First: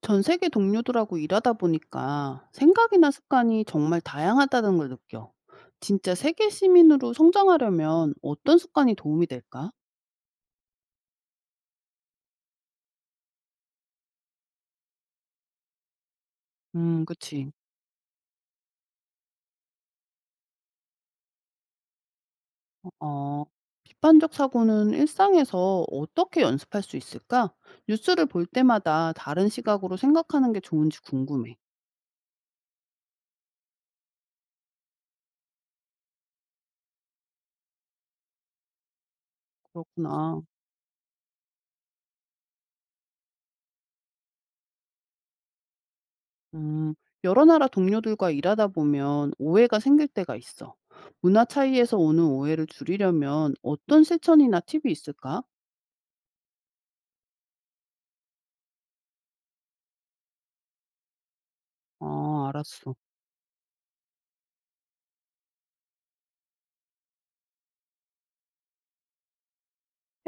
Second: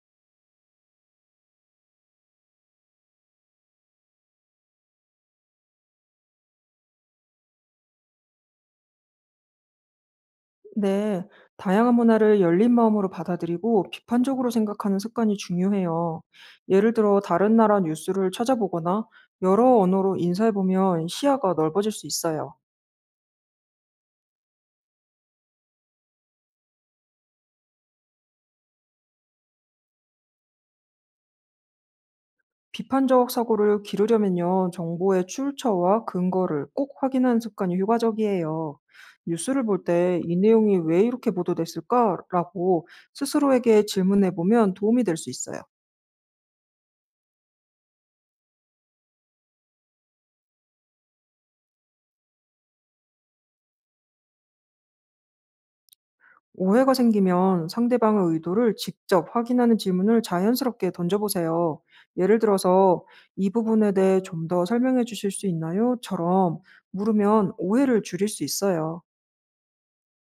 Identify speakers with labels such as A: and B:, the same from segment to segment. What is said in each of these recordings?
A: 전 세계 동료들하고 일하다 보니까 생각이나 습관이 정말 다양하다는 걸 느껴. 진짜 세계 시민으로 성장하려면 어떤 습관이 도움이 될까?
B: 네, 다양한 문화를 열린 마음으로 받아들이고 비판적으로 생각하는 습관이 중요해요. 예를 들어
A: 그치.
B: 다른 나라 뉴스를 찾아보거나 여러 언어로 인사해보면 시야가 넓어질 수 있어요.
A: 어, 비판적 사고는 일상에서 어떻게 연습할 수 있을까? 뉴스를 볼 때마다 다른 시각으로 생각하는 게 좋은지 궁금해.
B: 비판적 사고를 기르려면요, 정보의 출처와 근거를 꼭 확인하는 습관이 효과적이에요. 뉴스를 볼 때 이
A: 그렇구나.
B: 내용이 왜 이렇게 보도됐을까라고 스스로에게 질문해보면 도움이 될 수 있어요.
A: 음, 여러 나라 동료들과 일하다 보면 오해가 생길 때가 있어. 문화 차이에서 오는 오해를 줄이려면 어떤 실천이나 팁이 있을까?
B: 오해가 생기면 상대방의 의도를 직접 확인하는 질문을 자연스럽게 던져보세요. 예를
A: 아, 알았어.
B: 들어서 이 부분에 대해 좀 더 설명해 주실 수 있나요? 처럼 물으면 오해를 줄일 수 있어요.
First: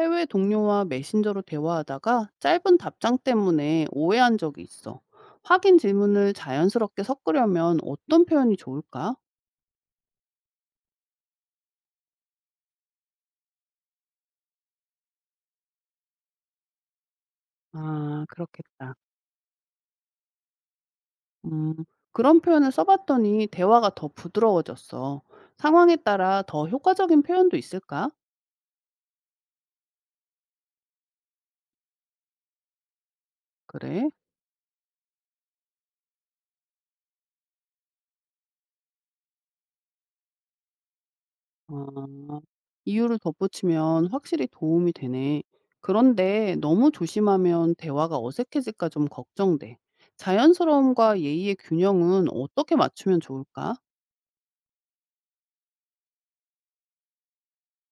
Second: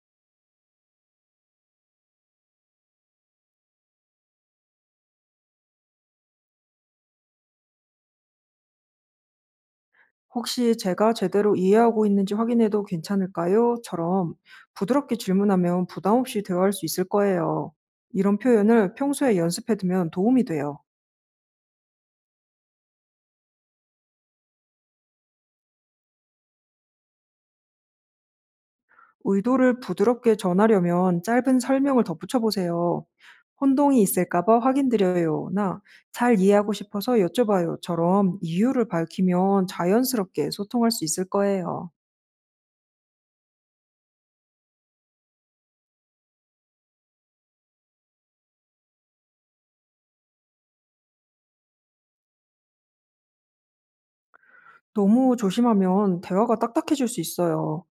A: 해외 동료와 메신저로 대화하다가 짧은 답장 때문에 오해한 적이 있어. 확인 질문을 자연스럽게 섞으려면 어떤 표현이 좋을까?
B: 혹시 제가 제대로 이해하고 있는지 확인해도 괜찮을까요? 처럼 부드럽게 질문하면 부담 없이 대화할 수 있을 거예요.
A: 아,
B: 이런
A: 그렇겠다.
B: 표현을 평소에 연습해 두면 도움이 돼요.
A: 음, 그런 표현을 써봤더니 대화가 더 부드러워졌어. 상황에 따라 더 효과적인 표현도 있을까?
B: 의도를 부드럽게 전하려면 짧은 설명을 덧붙여 보세요. 혼동이
A: 그래?
B: 있을까 봐 확인드려요나 잘 이해하고 싶어서 여쭤봐요처럼 이유를 밝히면 자연스럽게 소통할 수 있을 거예요.
A: 아. 이유를 덧붙이면 확실히 도움이 되네. 그런데 너무 조심하면 대화가 어색해질까 좀 걱정돼. 자연스러움과 예의의 균형은 어떻게 맞추면 좋을까?
B: 너무 조심하면 대화가 딱딱해질 수 있어요.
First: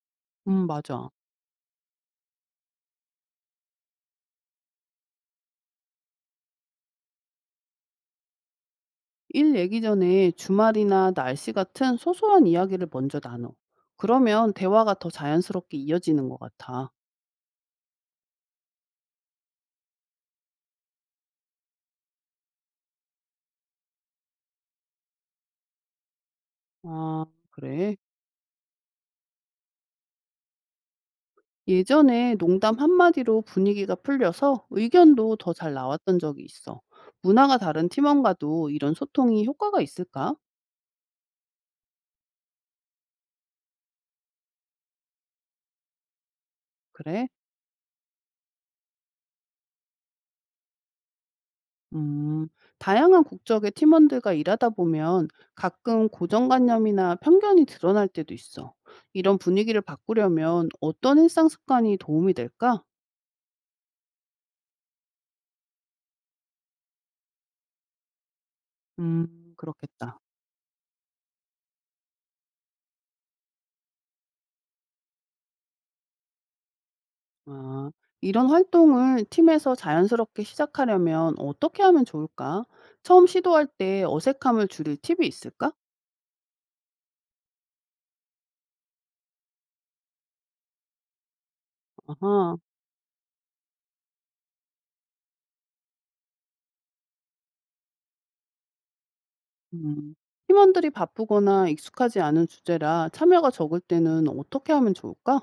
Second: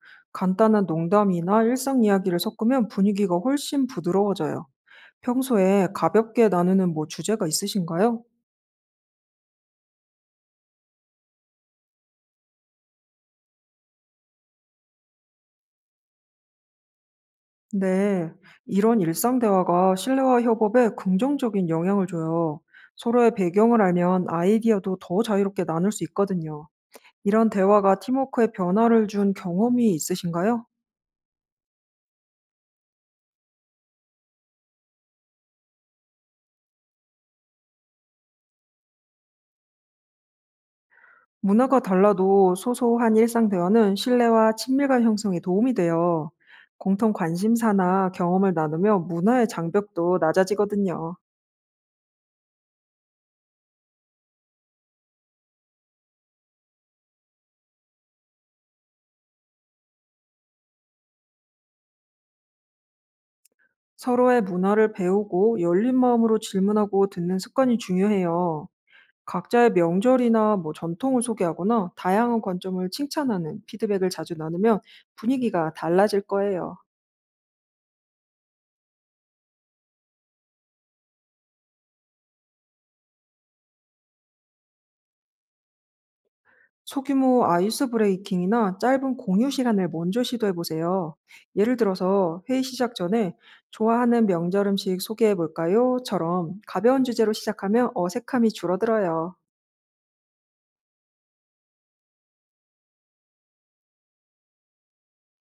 B: 간단한
A: 맞아.
B: 농담이나 일상 이야기를 섞으면 분위기가 훨씬 부드러워져요. 평소에 가볍게 나누는 뭐 주제가 있으신가요?
A: 일 얘기 전에 주말이나 날씨 같은 소소한 이야기를 먼저 나눠. 그러면 대화가 더 자연스럽게 이어지는 것 같아.
B: 네, 이런 일상 대화가 신뢰와 협업에 긍정적인 영향을 줘요. 서로의 배경을 알면 아이디어도 더 자유롭게 나눌 수 있거든요.
A: 아,
B: 이런
A: 그래.
B: 대화가 팀워크에 변화를 준 경험이 있으신가요?
A: 예전에 농담 한마디로 분위기가 풀려서 의견도 더 잘 나왔던 적이 있어. 문화가 다른 팀원과도 이런 소통이 효과가 있을까?
B: 문화가 달라도 소소한 일상 대화는 신뢰와 친밀감 형성에 도움이 돼요. 공통
A: 그래?
B: 관심사나 경험을 나누며 문화의 장벽도 낮아지거든요.
A: 음, 다양한 국적의 팀원들과 일하다 보면 가끔 고정관념이나 편견이 드러날 때도 있어. 이런 분위기를 바꾸려면 어떤 일상 습관이 도움이 될까?
B: 서로의 문화를 배우고 열린 마음으로 질문하고 듣는 습관이 중요해요. 각자의
A: 그렇겠다.
B: 명절이나 뭐 전통을 소개하거나 다양한 관점을 칭찬하는 피드백을 자주 나누면 분위기가 달라질 거예요.
A: 아, 이런 활동을 팀에서 자연스럽게 시작하려면 어떻게 하면 좋을까? 처음 시도할 때 어색함을 줄일 팁이 있을까?
B: 소규모 아이스 브레이킹이나 짧은 공유 시간을 먼저 시도해 보세요. 예를 들어서
A: 아하,
B: 회의 시작 전에 좋아하는 명절 음식 소개해 볼까요?처럼 가벼운 주제로 시작하면 어색함이 줄어들어요.
A: 음. 팀원들이 바쁘거나 익숙하지 않은 주제라 참여가 적을 때는 어떻게 하면 좋을까?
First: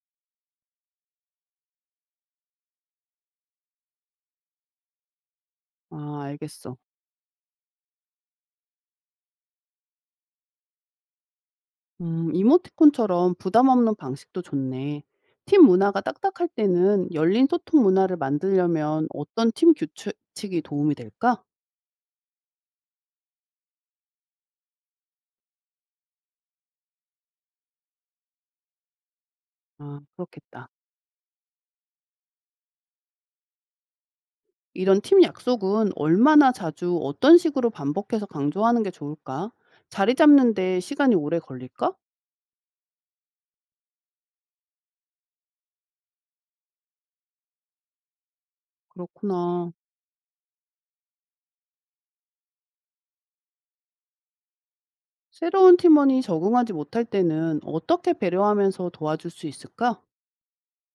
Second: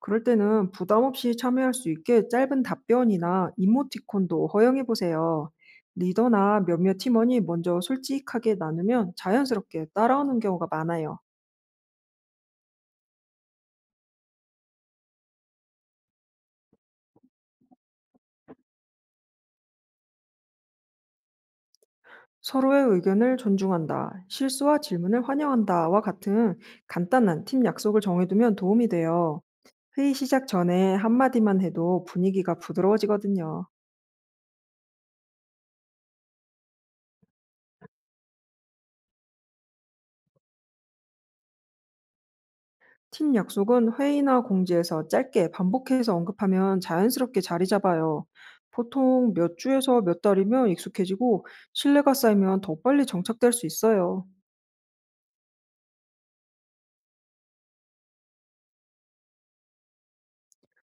B: 그럴 때는 부담 없이 참여할 수 있게 짧은 답변이나 이모티콘도 허용해 보세요.
A: 아,
B: 리더나
A: 알겠어.
B: 몇몇 팀원이 먼저 솔직하게 나누면 자연스럽게 따라오는 경우가 많아요.
A: 이모티콘처럼 부담 없는 방식도 좋네. 팀 문화가 딱딱할 때는 열린 소통 문화를 만들려면 어떤 팀 규칙이 도움이 될까?
B: 서로의 의견을 존중한다, 실수와 질문을 환영한다와 같은 간단한 팀 약속을 정해두면 도움이 돼요.
A: 아,
B: 회의 시작
A: 그렇겠다.
B: 전에 한마디만 해도 분위기가 부드러워지거든요.
A: 이런 팀 약속은 얼마나 자주 어떤 식으로 반복해서 강조하는 게 좋을까? 자리 잡는데 시간이 오래 걸릴까?
B: 팀 약속은 회의나 공지에서 짧게 반복해서 언급하면 자연스럽게 자리 잡아요. 보통 몇
A: 그렇구나.
B: 주에서 몇 달이면 익숙해지고 신뢰가 쌓이면 더 빨리 정착될 수 있어요.
A: 새로운 팀원이 적응하지 못할 때는 어떻게 배려하면서 도와줄 수 있을까?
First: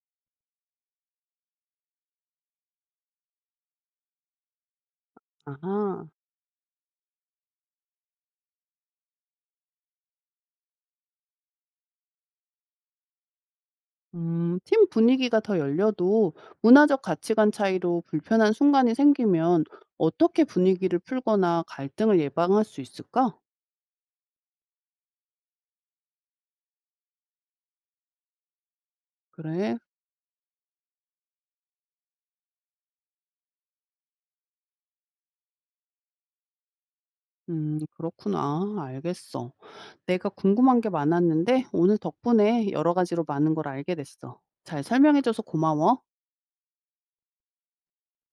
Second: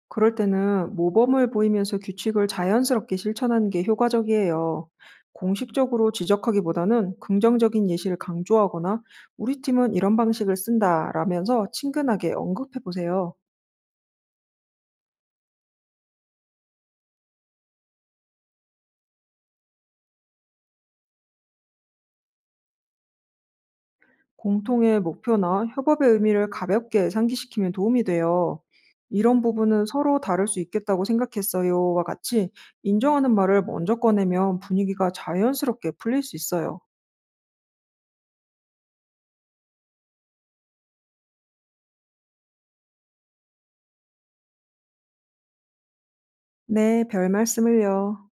B: 그럴 때는 모범을 보이면서 규칙을 자연스럽게 실천하는 게 효과적이에요.
A: 아하.
B: 공식적으로 지적하기보다는 긍정적인 예시를 강조하거나 우리 팀은 이런 방식을 쓴다라면서 친근하게 언급해 보세요.
A: 팀 분위기가 더 열려도 문화적 가치관 차이로 불편한 순간이 생기면 어떻게 분위기를 풀거나 갈등을 예방할 수 있을까?
B: 공통의 목표나 협업의 의미를 가볍게 상기시키면 도움이 돼요. 이런
A: 그래.
B: 부분은 서로 다를 수 있겠다고 생각했어요와 같이 인정하는 말을 먼저 꺼내면 분위기가 자연스럽게 풀릴 수 있어요.
A: 그렇구나. 알겠어. 내가 궁금한 게 많았는데 오늘 덕분에 여러 가지로 많은 걸 알게 됐어. 잘 설명해줘서 고마워.
B: 네, 별 말씀을요.